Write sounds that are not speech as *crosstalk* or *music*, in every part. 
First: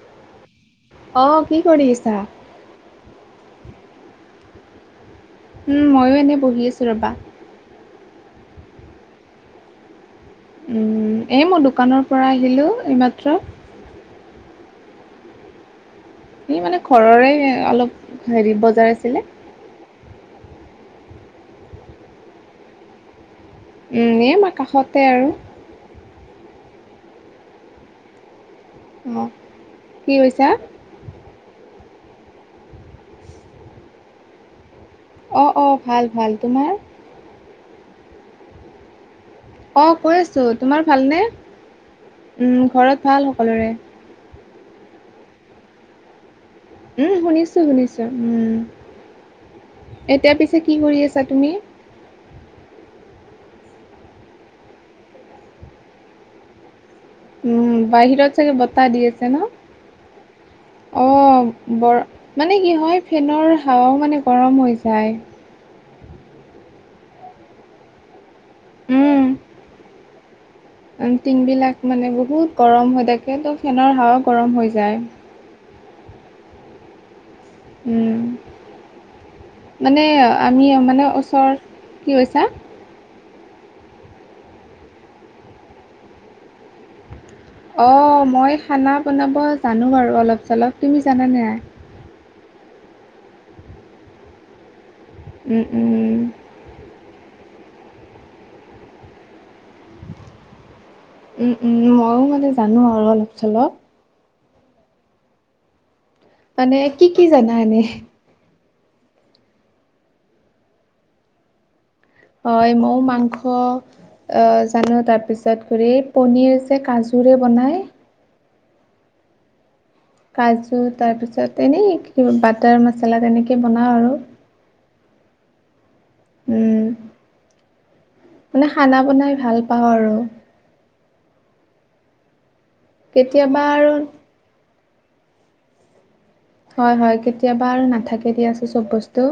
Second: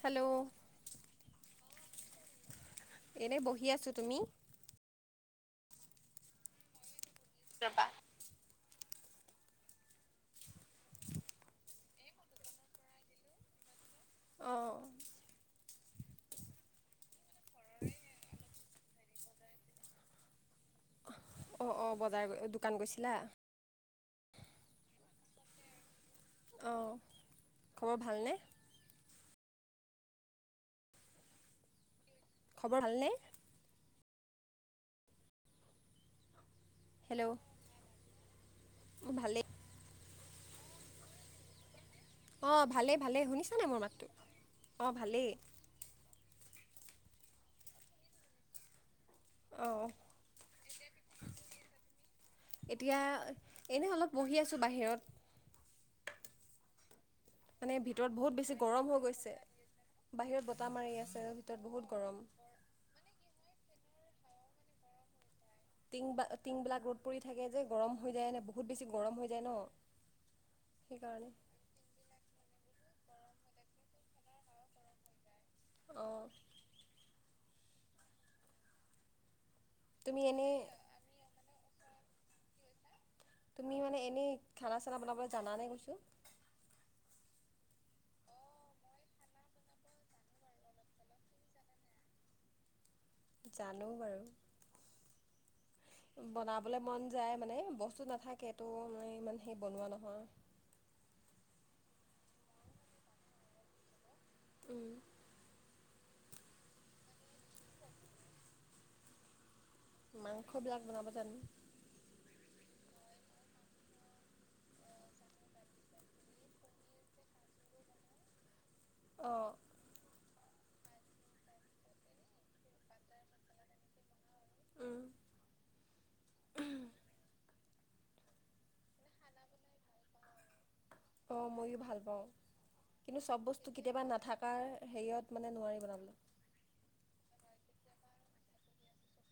Hello অ কি কৰি আছা? এনে বহি আছো তুমি? উম ময়ো এনেই বহি আছো ৰবা ৰবা উম এ মই দোকানৰ পৰা আহিলোঁ এইমাত্ৰ অঁ হি মানে ঘৰৰে অলপ হেৰি বজাৰ আছিলে অ অ বজাৰ দোকান গৈছিলা? এনে মই কাষতে আৰু অঁ খবৰ ভালনে অঁ কি কৈছা খবৰ ভালনে? অ অ ভাল ভাল। তোমাৰ? হেল্ল' ভালেই অ কৈ আছোঁ তোমাৰ ভালনে উম, অঁ ঘৰত ভালেই ভাল ভালেই শুনিছানে সকলোৰে। মোৰ মাতটো অঁ ভালেই উম শুনিছো শুনিছো উম অঁ এতিয়া পিছে কি কৰি আছা তুমি এতিয়া এনে অলপ বহি আছোঁ বাহিৰত মানে উম ভিতৰত বহুত বাহিৰত বেছি চাগে গৰম বতাহ হৈ দি আছে গৈছে ন বাহিৰত বতাহ মাৰি অ আছে ভিতৰত বহুত বৰ গৰম মানে কি হয় ফেনৰ খাৱাও মানে গৰম হৈ যায় টিং টিং বিলাক ৰদ পৰি থাকে যে গৰম হৈ যায় নে বহুত বেছি গৰম উম। হৈ যায় ন সেইকাৰণে টিংবিলাক মানে বহুত গৰম হৈ থাকে তো ফেনৰ হাঁৱাত গৰম হৈ যায় অহ উম মানে তুমি এনেই আমি মানে ওচৰত কি কৈছা তুমি মানে এনেই খানা চানা বনাবলৈ জানা নে কৈছোঁ অ মই খানা বনাব জানো বাৰু অলপ চলপ। তুমি জানা নাই? জানো বাৰু। উম উম। বনাবলে মন যায় মানে বস্তু নাথাকেটো ইমান সেই বনোৱা নহয়। উম উম ময়ো মানে জানো আৰু অলপ চলপ। উম। মানে কি কি জানা এনেই? মাংসবিলাক বনাব জানো। হয় মই মাংস আ জানো তাপাছত হেৰি পনিৰ যে কজুৰে নাই। অ। কাজু তাৰপিছত এনেই বাটাৰ মচালা তেনেকে বনাওঁ আৰু। উম মানে খানা বনাই ভাল পাওঁ আৰু। অ ময়ো ভাল পাওঁ কিন্তু চব কেতিয়াবা বস্তু আৰু কেতিয়াবা নাথাকাৰ হেৰিয়ত মানে নোৱাৰি বনাবলৈ। হয় হয় কেতিয়াবা আৰু নাথাকে দিয়া চব বস্তু।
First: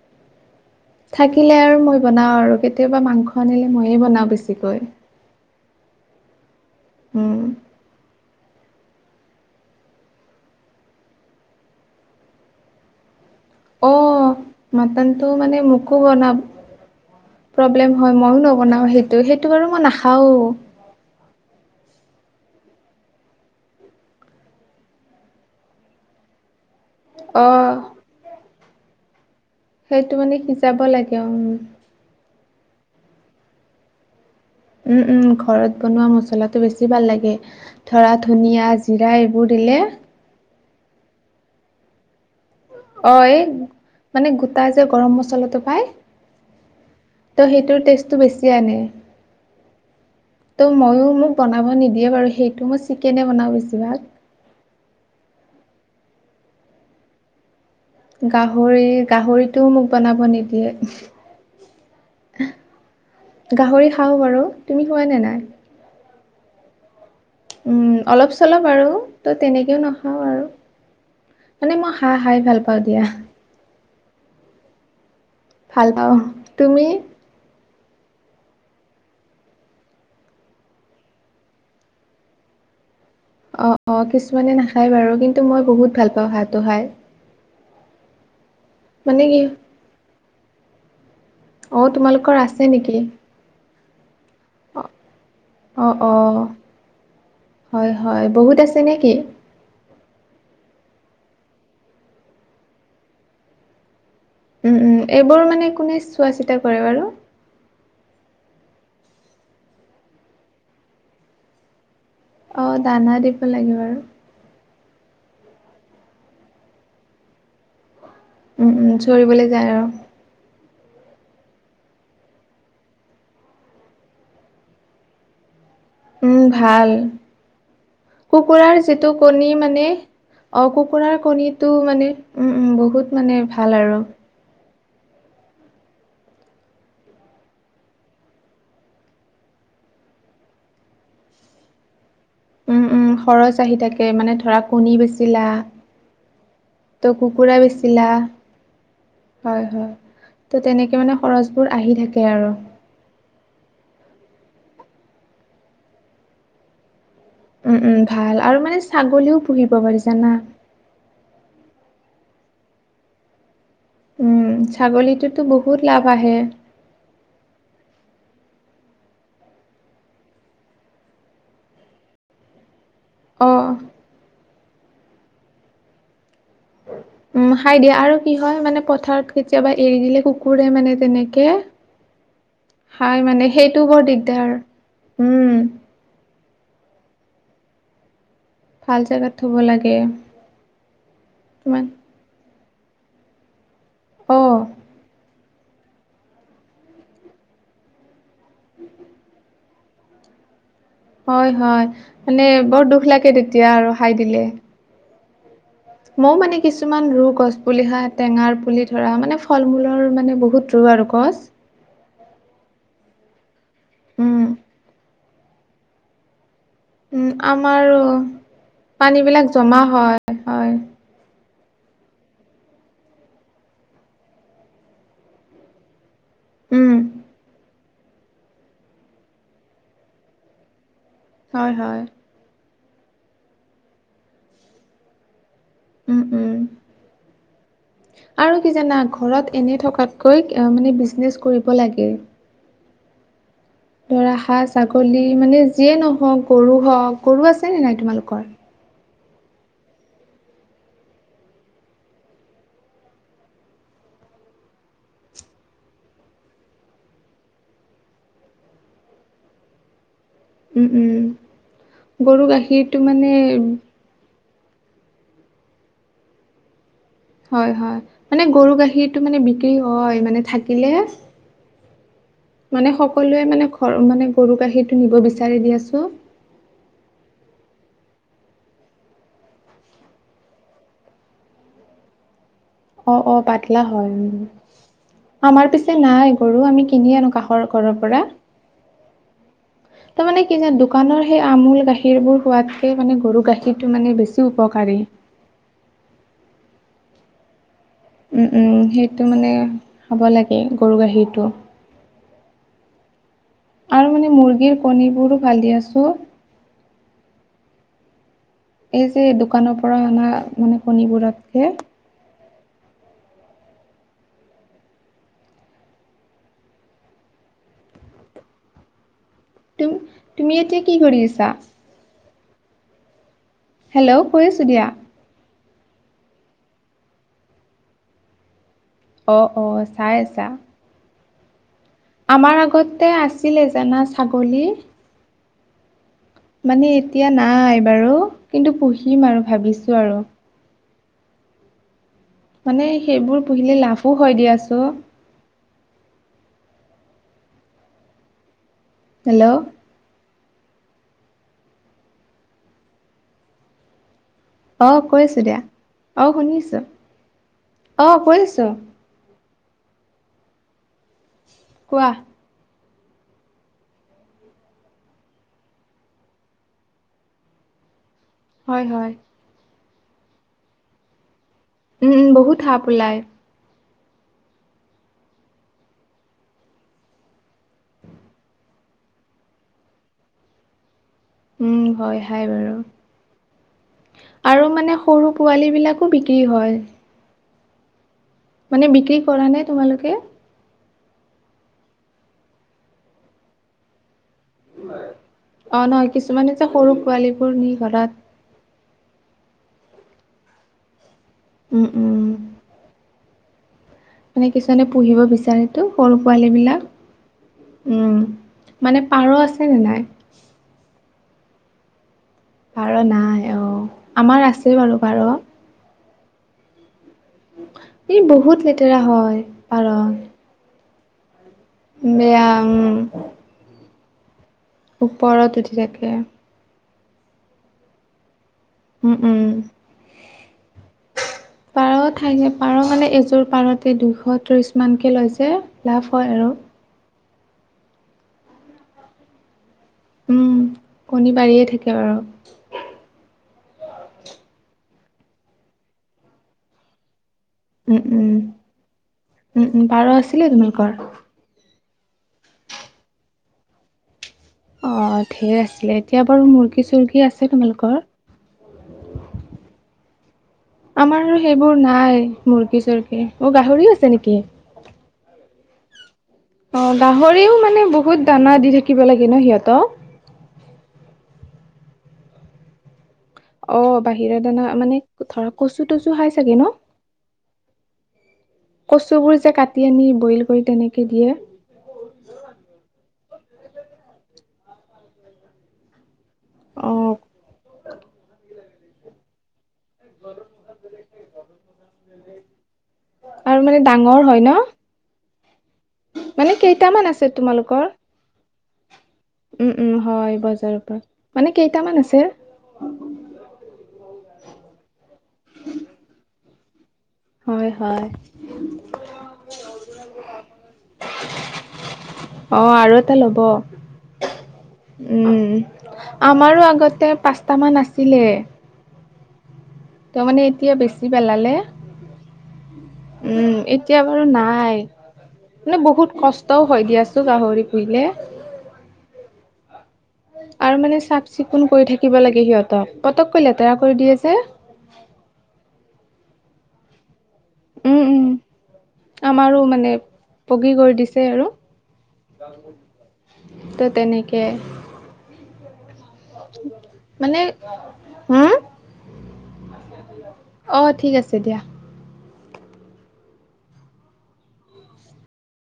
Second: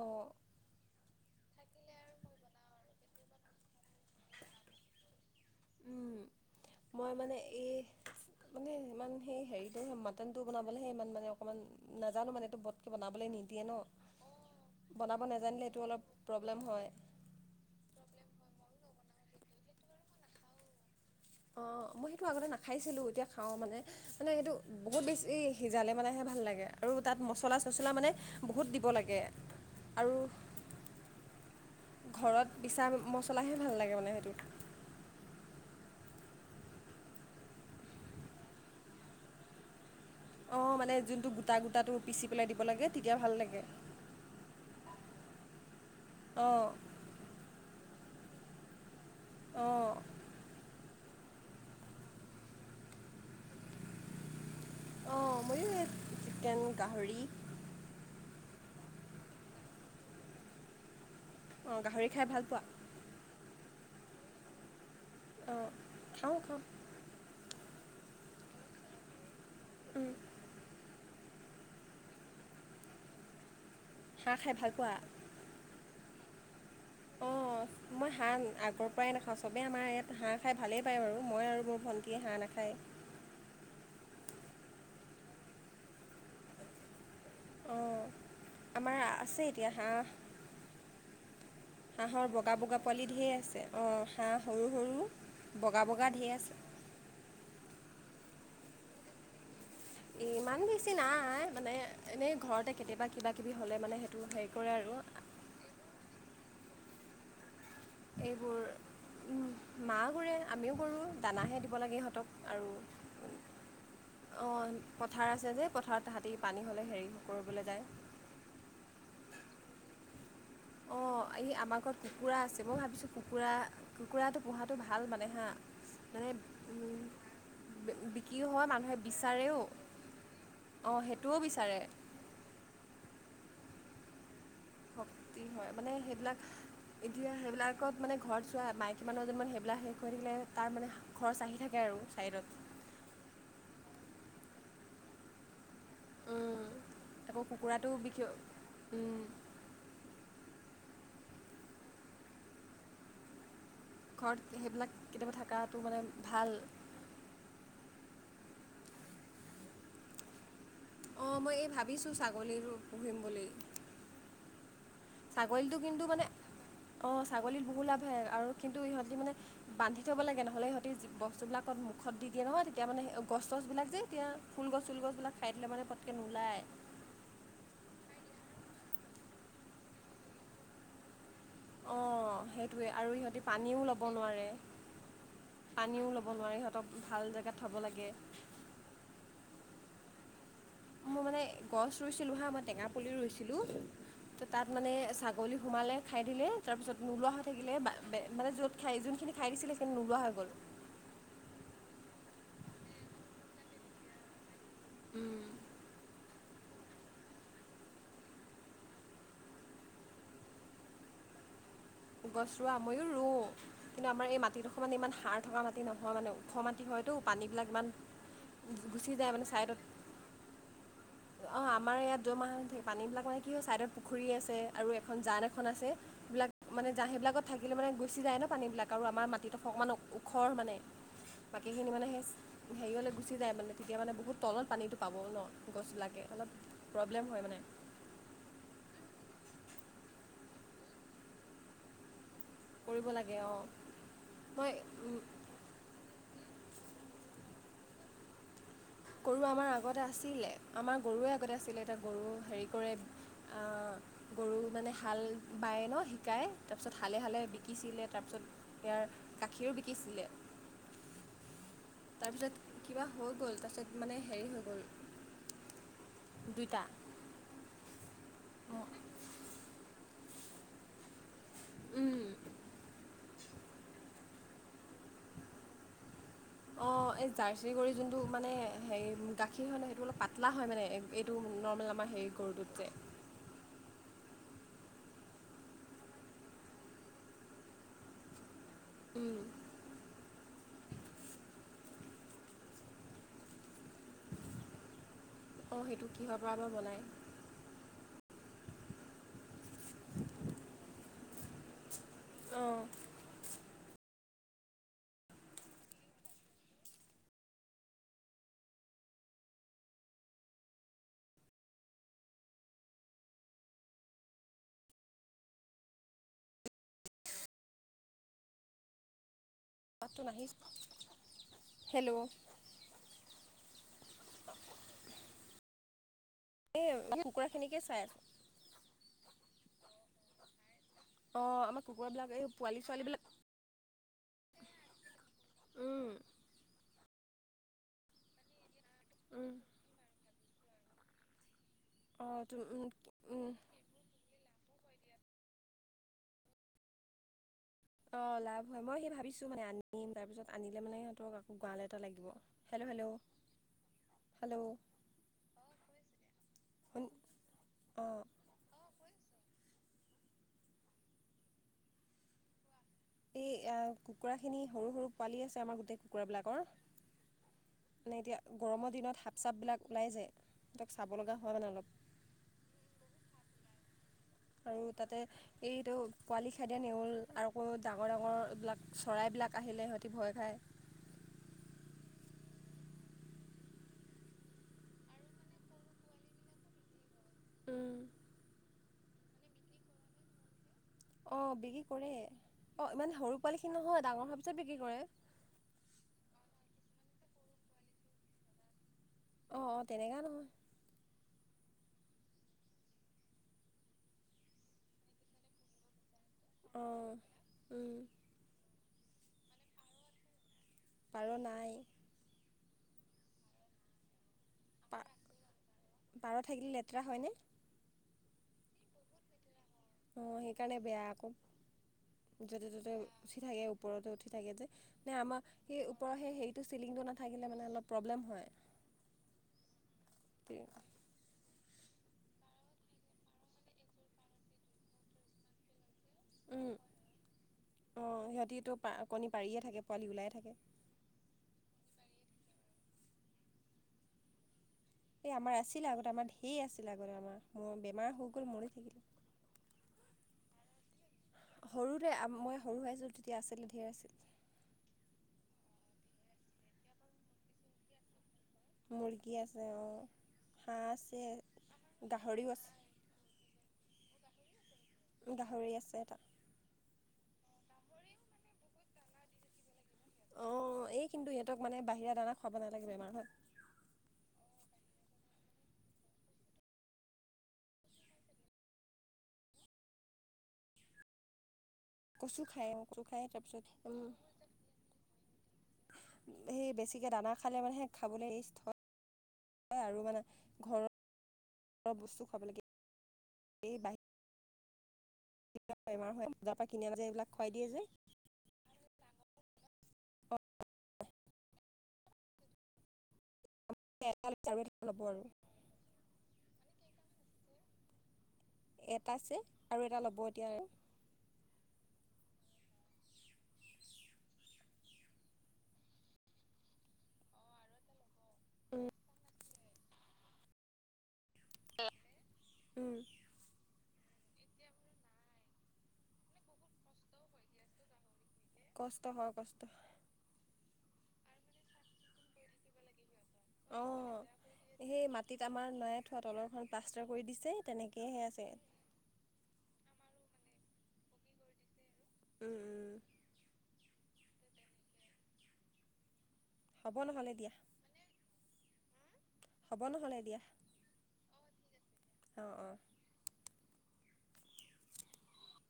অ। থাকিলে আৰু মই বনাওঁ আৰু কেতিয়াবা মাংস আনিলে ময়ে বনাওঁ বেছিকৈ। উম মই মানে উম এই মানে *unintelligible* ইমান সেই হেৰিটো মাটন টো বনাবলেহে ইমান মানে অকমান নাজানো মানেটো বটকে বনাবলৈ নি দিয়ে ন। বনাব মাটনতটো মানে নাজানিলে এইটো মোকো অলপ বনা প্ৰব্লেম হয় প্ৰব্লেম হয় মইও নবনাও সেইটো সেইটো বাৰু মই নাখাও। অ', মই সেইটো আগতে নাখাইছিলোঁ এতিয়া খাওঁ মানে মানে সেইটো বহুত বেছি সিজালে মানেহে ভাল লাগে। আৰু তাত অ মছলা চছলা মানে বহুত দিব লাগে। আৰু সেইটো মানে সিজাব লাগে অ উ। ঘৰত পিছা মচলাহে ভাল লাগে মানে সেইটো। উম উম ঘৰত বনোৱা মছলাটো বেছি ভাল লাগে ধৰা ধনিয়া জিৰা এইবোৰ। দিলে। অ মানে যোনতটো গোটা গোটা টো পিচি পেলাই দিব লাগে তেতিয়া অ ভাল এই লাগে মানে গোটাই যে গৰম মছলাটো পাই। অ', ত' সেইটোৰ টেষ্টটো বেছি আনে। অ', তো ময়ো। মোক বনাব নিদিয়ে বাৰু সেইটো মই চিকেনে বনাওঁ বেছিভাগ। অ', এই চিকেন গাহৰি। গাহৰি গাহৰিটোও মোক বনাব নিদিয়ে। অ গাহৰি খাই ভাল পোৱা? গাহৰি খাওঁ বাৰু। তুমি খোৱা নে নাই? অ', খাওঁ খাওঁ। উম অলপ চলপ আৰু ত' তেনেকেও উম, নাখাওঁ আৰু মানে মই হাঁহ খাই ভাল পাওঁ দিয়া। হাঁহ খাই ভাল পোৱা? তুমি অ', হয়। মই হাঁহ আগৰ পৰাই নাখাওঁ চবেই আমাৰ ইয়াত হাঁহ খাই ভালেই পায় বাৰু মই আৰু মোৰ ভণ্টীয়ে হাঁহ নাখায়। অ অ কিছুমানে নাখায় বাৰু কিন্তু মই বহুত ভাল পাওঁ হাঁহটো খাই। আহ আমাৰ মানে কি আছে এতিয়া হাঁহ। অ', হাঁহৰ তোমালোকৰ বগা আছে বগা নেকি? পোৱালি ঢেৰ আছে। অঁ হাঁহ সৰু অ সৰু বগা অ বগা অ ঢেৰ আছে হয়। হয়। বহুত আছে নে কি? ইমান বেছি নাই মানে এনেই ঘৰতে কেতিয়াবা কিবা কিবি হলে মানে। হেৰি কৰে উম উম আৰু এইবোৰ মানে কোনে চোৱা চিতা কৰে বাৰু। এইবোৰ মা কৰে আমিও কৰোঁ দানাহে দিব লাগে সঁত। অ দানা দিব লাগে বাৰু। অঁ পথাৰ আছে যে পথাৰত তাহাঁতি পানী হ'লে হেৰি কৰিবলৈ যায়। উ চৰিবলৈ যায় আৰু। অঁ এই আমাৰ ঘৰত কুকুৰা আছে মই ভাবিছোঁ কুকুৰা কুকুৰাটো পোহাটো ভাল মানে হাঁ। উম ভাল বি- বিক্ৰী হয় কুকুৰাৰ মানুহে যিটো কণী বিচাৰেও মানে। অ অঁ কুকুৰাৰ সেইটোও কণীটো বিচাৰে মানে উম উম বহুত মানে ভাল আৰু। *unintelligible* কি হয় মানে সেইবিলাক। এতিয়া সেইবিলাকত মানে ঘৰত চোৱা মাইকী মানুহ এজন মান সেইবিলাক শেষ কৰি থাকিলে তাৰ মানে খৰচ আহি থাকে আৰু। চাইডত। উম উম খৰচ আহি থাকে মানে ধৰা কণী বেচিলা। উম, তো আকৌ কুকুৰা কুকুৰাটো বেচিলা। বিকি উম, হয় হয় ত' তেনেকে মানে খৰচবোৰ আহি থাকে আৰু। ঘৰত সেইবিলাক কেতিয়াবা থকাটো মানে ভাল। উম উম ভাল আৰু মানে ছাগলীও পুহিব পাৰি জানা। অ মই এই ভাবিছোঁ ছাগলীৰ পুহিম বুলি। উম ছাগলীটোতো ছাগলীটো বহুত কিন্তু লাভ মানে আহে। অঁ ছাগলীত বহু লাভে আৰু কিন্তু ইহঁতি মানে বান্ধি থ'ব লাগে নহ'লে ইহঁতি বস্তুবিলাকত। মুখত দি দিয়ে নয় তেতিয়া মানে গছ চছ অ'। বিলাক যে এতিয়া ফুল গছ চুল গছ বিলাক খাই দে মানে পতকে নোলায়। উম খাই দিয়ে আৰু কি হয় মানে পথাৰত কেতিয়াবা এৰি দিলে কুকুৰে মানে তেনেকে। অঁ সেইটোৱে আৰু হাই ইহঁতি মানে পানীও সেইটোও ল'ব বৰ দিগদাৰ উম। থ'ব নোৱাৰি সিহঁতক ভাল জেগাত থ'ব লাগে। ফাল জেগাত থ'ব লাগে। মই মানে কিমান গছ ৰুইছিলো হা মই টেঙা পুলিও ৰুইছিলো ত অ', তাত মানে। বাগলি সোমালে খাই দিলে তাৰপিছত নোলোৱা হৈ থাকিলে মানে য'ত খাই যোনখিনি খাই দিছিলে। নোলোৱা হৈ গ'ল। হয় হয় মানে বৰ দুখ লাগে তেতিয়া আৰু খাই দিলে। উম *unintelligible* মইও মানে কিছুমান ৰু গছ পুলি হা টেঙাৰ পুলি ধৰা মানে ফল মূলৰ মানে বহুত ৰ বৰগছ। গছ ৰোৱা মইো মওঁ কিন্তু আমাৰ এই উম, মাটি দুখমান ইমান সাৰ থকা মাটি নহয় মানে। খ মাটি হয়তো উম, পানীবিলাক ইমান আমাৰো গুচি যায় পানীবিলাক মানে ছাইডত। জমা হয়, হয়। অঁ *unintelligible* আমাৰ ইয়াত দ'মাহ পানী বিলাক মানে কি হয় চাইডত পুখুৰী আছে আৰু এখন জান এখন আছে সবিলাক। মানে উম, জাঁহেই বিলাকত থাকিলে মানে গুচি যায় ন পানীবিলাক আৰু আমাৰ মাটিত অ অকণমান ওখৰ মানে। বাকী হয়, খিনি হয়, মানে সেই হেৰিয়লৈ গুচি যায় মানে তেতিয়া মানে বহুত তলত পানীতো পাব ন গছিলা। উম, উম। প্ৰব্লেম হয় মানে। আৰু কি জানা ঘৰত এনেই থকাতকৈ মানে বিজনেছ কৰিব লাগে। কৰিব লাগে অ। ধৰা হাঁ ছাগলী মানে যিয়ে নহওক। গৰু হ গৰু আছে নে নাই তোমালোকৰ। গৰু আমাৰ আগতে আছিলে আমাৰ গৰুৱে আগতে আছিলে এতিয়া গৰু হেৰি কৰে। গৰু মানে হাল বায় ন শিকাই তাৰপিছত হালে হালে বিকিছিলে তাৰ পিছত। ইয়াৰ গাখীৰো বিকিছিলে। উম উম। গৰু তাৰপিছত গাখীৰটো কিবা হৈ মানে গ'ল তাৰপিছত মানে হেৰি হৈ গ। দুইটা হয় হয় মানে গৰু গাখীৰতটো মানে বিক্ৰী হয় মানে থাকিলে মানে সকলোৱে মানে ঘৰ মানে গৰু গাখীৰটো নিব বিচাৰি দি আছো। হয়। অ এই জাৰ্চি কৰি যোনটো মানে হে গাখীৰ হয় ন সেইটো অলপ পাতলা হয় মানে এইটো নৰ্মেল আমাৰ সেই কৰটো অ অ পাতলা হয় উম। আমাৰ পিছে নাই গৰু আমি কিনি আনো কাষৰ ঘৰৰ পৰা উম। তাৰ মানে কি যোন দোকানৰ সেই আমুলল গাখীৰ বোৰ সোৱাতকে মানে গৰু গাখীৰ বেছিকাৰ অঁ সেইটো কিহৰ পৰা বা বনায় ম সেইটো মানে খাব লাগে গৰু গাখীৰটো অঁ আৰু মানে মুৰ্গীৰ কণীবোৰো ভালি আছোঁ। এই যে দোকানৰ পৰা অনা মানে কণীবোৰতকে তুম মাতটো নাহিছে তুমি এতিয়া কি কৰি আছা? হেল্ল' হেল্ল' কৰিছোঁ দিয়া। এই ম কুকুৰাখিনিকে চাই আছো। অ অ চাই আছা অ আমাৰ কুকুৰাবিলাক এই আমাৰ পোৱালি আগতে ছোৱালীবিলাক আছিলে জানা ছাগলী উম মানে এতিয়া নাই বাৰু কিন্তু পুঢ়িম আৰু উম। ভাবিছো আৰু অ', তো মানে উম, সেইবোৰ উম। পুহিলে লাভো হয় দিয়াছো। অ লাভ হয় মই সেই ভাবিছো মানে হেল্ল' আনিম তাৰপিছত আনিলে মানে সিহঁতক আকৌ গড়াল এটা লাগিব হেল্ল' হেল্ল' হেল্' আহ কৰিছো দিয়া অ শুনিছো শুন আহ অ'। কৰিছো। ৱাহ। এই কুকুৰাখিনি সৰু সৰু পোৱালি আছে আমাৰ গোটেই কুকুৰাবিলাকৰ মানে এতিয়া হয় গৰমৰ হয় দিনত সাপ চাপবিলাক ওলাই যায় সিহঁক চাব লগা হয়। মানে অলপ। উম বহুত সাপ ওলায়। আৰু তাতে এইটো পোৱালি খেদেয নেউল আকৌ ডাঙৰ ডাঙৰ এইবিলাক চৰাই। এই বিলাক আহিলে সিহঁতি ভয় খায়। উম, ভয় খাই বাৰু। আৰু মানে সৰু পোৱালী বিলাকো বিক্ৰী হয়। উম। মানে বিক্ৰী কৰা নে তোমালোকে। অ বিক্ৰী কৰে অ ইমানে সৰু পোৱালি খিনি নহয় ডাঙৰ হোৱা। অ নহয় কিছুমান যে সৰু পোৱালীবোৰ নি ঘৰত। অ অ তেনেকুৱা নহয়। উম উম। মানে কিছুমানে পুহিব বিচাৰিতো সৰু পোৱালী বিলাক অঁ উম। মানে পাৰ আছেনে নে নাই? পাৰ নাই। পাৰ নাই অ আমাৰ আছে বাৰু পা পাৰ। পাৰ থাকিলে লেতেৰা হয় নে। ই বহুত লেতেৰা হয়। পাৰ অ সেইকাৰণে বেয়া আক। বেয়া উম। থাকে ওপৰতে উঠি থাকে যে নে আমাৰ ওপৰত উঠি সেই থাকে ওপৰ সেইেৰিটো চিলিংটো নাথাকিলে মানে অলপ প্ৰব্লেম হয়। উম উম। পাৰ ঠাই পাৰ মানে এযোৰ পাৰতে দুশ ত্ৰিশ মানকৈ লৈছে। লাভ হয় আৰু অ সিহঁতিটো পা কণী পাৰিয়ে থাকে। পোৱালি ওলাই উম, থাকে কণী পাৰিয়ে থাকে বাৰু। এই আমাৰ আছিল। আগতে আমাৰ ধেই আছিল আগতে আমাৰ। মোৰ বেমাৰ হৈ উম-উম, গ'ল মৰি থাকিলে উম-উম পাৰ আছিলে তোমালোকৰ? সৰুতে মই সৰু হৈ আছিলোঁ, তেতিয়া আছিলে ধেই আছিল। অ, ধেই আছিলে। এতিয়া বাৰু মুৰ্গী-চুৰ্গী আছে তোমালোকৰ? মুৰ্গী আছে অ। হাঁহ আছে আমাৰ আৰু সেইবোৰ নাই গাহৰিও আছে মুৰ্গী-চুৰ্গী। অ গাহৰিও আছে নেকি? গাহৰি আছে এটা। অ, গাহৰিও মানে বহুত দানা দি থাকিব লাগে ন সিহঁতক? অ, এই কিন্তু ইহঁতক মানে বাহিৰা দান খাব নালাগে, বেমাৰ হয়। অ, বাহিৰৰ দানা মানে ধৰা কচু তচু খাই চাগে ন? কচুবোৰ যে কাটি আনি বইল কৰি তেনেকে দিয়ে। কচু খায় অ, কচু খায় তাৰপিছত উম। সেই অ বেছিকে দানা খালে মানে সে খাবলৈ *inaudible* আৰু মানে ঘৰ বস্তু খাব লাগে আৰু মানে এই বাহি ডাঙৰ হয় ন বেমাৰ হয় মানে মুজাৰ পৰা কিনি আনে কেইটামান যে আছে এইবিলাক খুৱাই দিয়ে যে। তোমালোকৰ? উম, উম হয় অ', বজাৰৰ পৰা। মানে কেইটামান আছে? *inaudible* ল'ব আৰু হয়, হয়। এটা আছে আৰু এটা ল'ব এতিয়া। অ, আৰু এটা ল'ব। উম, আমাৰো আগতে পাঁচটা মান আছিলে। উম। ত মানে এতিয়া বেছি পেলালে, উম, উম এত তিয়া বাৰু নাই। মানে বহুত কষ্টও হয় দিয়াচোন গাহৰি পুহিলে। কষ্ট হয়, কষ্ট হয়। আৰু মানে চাফ-চিকুণ কৰি থাকিব লাগে সিহঁতক। পতককৈ লেতেৰা কৰি দিয়ে অ' যে। সেই মাটিত আমাৰ নয়াই থোৱা তলৰখন পাষ্টাৰ কৰি দিছ উম উম আমাৰো মানে পগি গৈ দিছে আৰু। উম উম ত তেনেকে হ'ব নহ'লে দিয়া। হু? হ'ব নহলে এতিয়া। অ, ঠিক আছে দিয়া। অ-অ।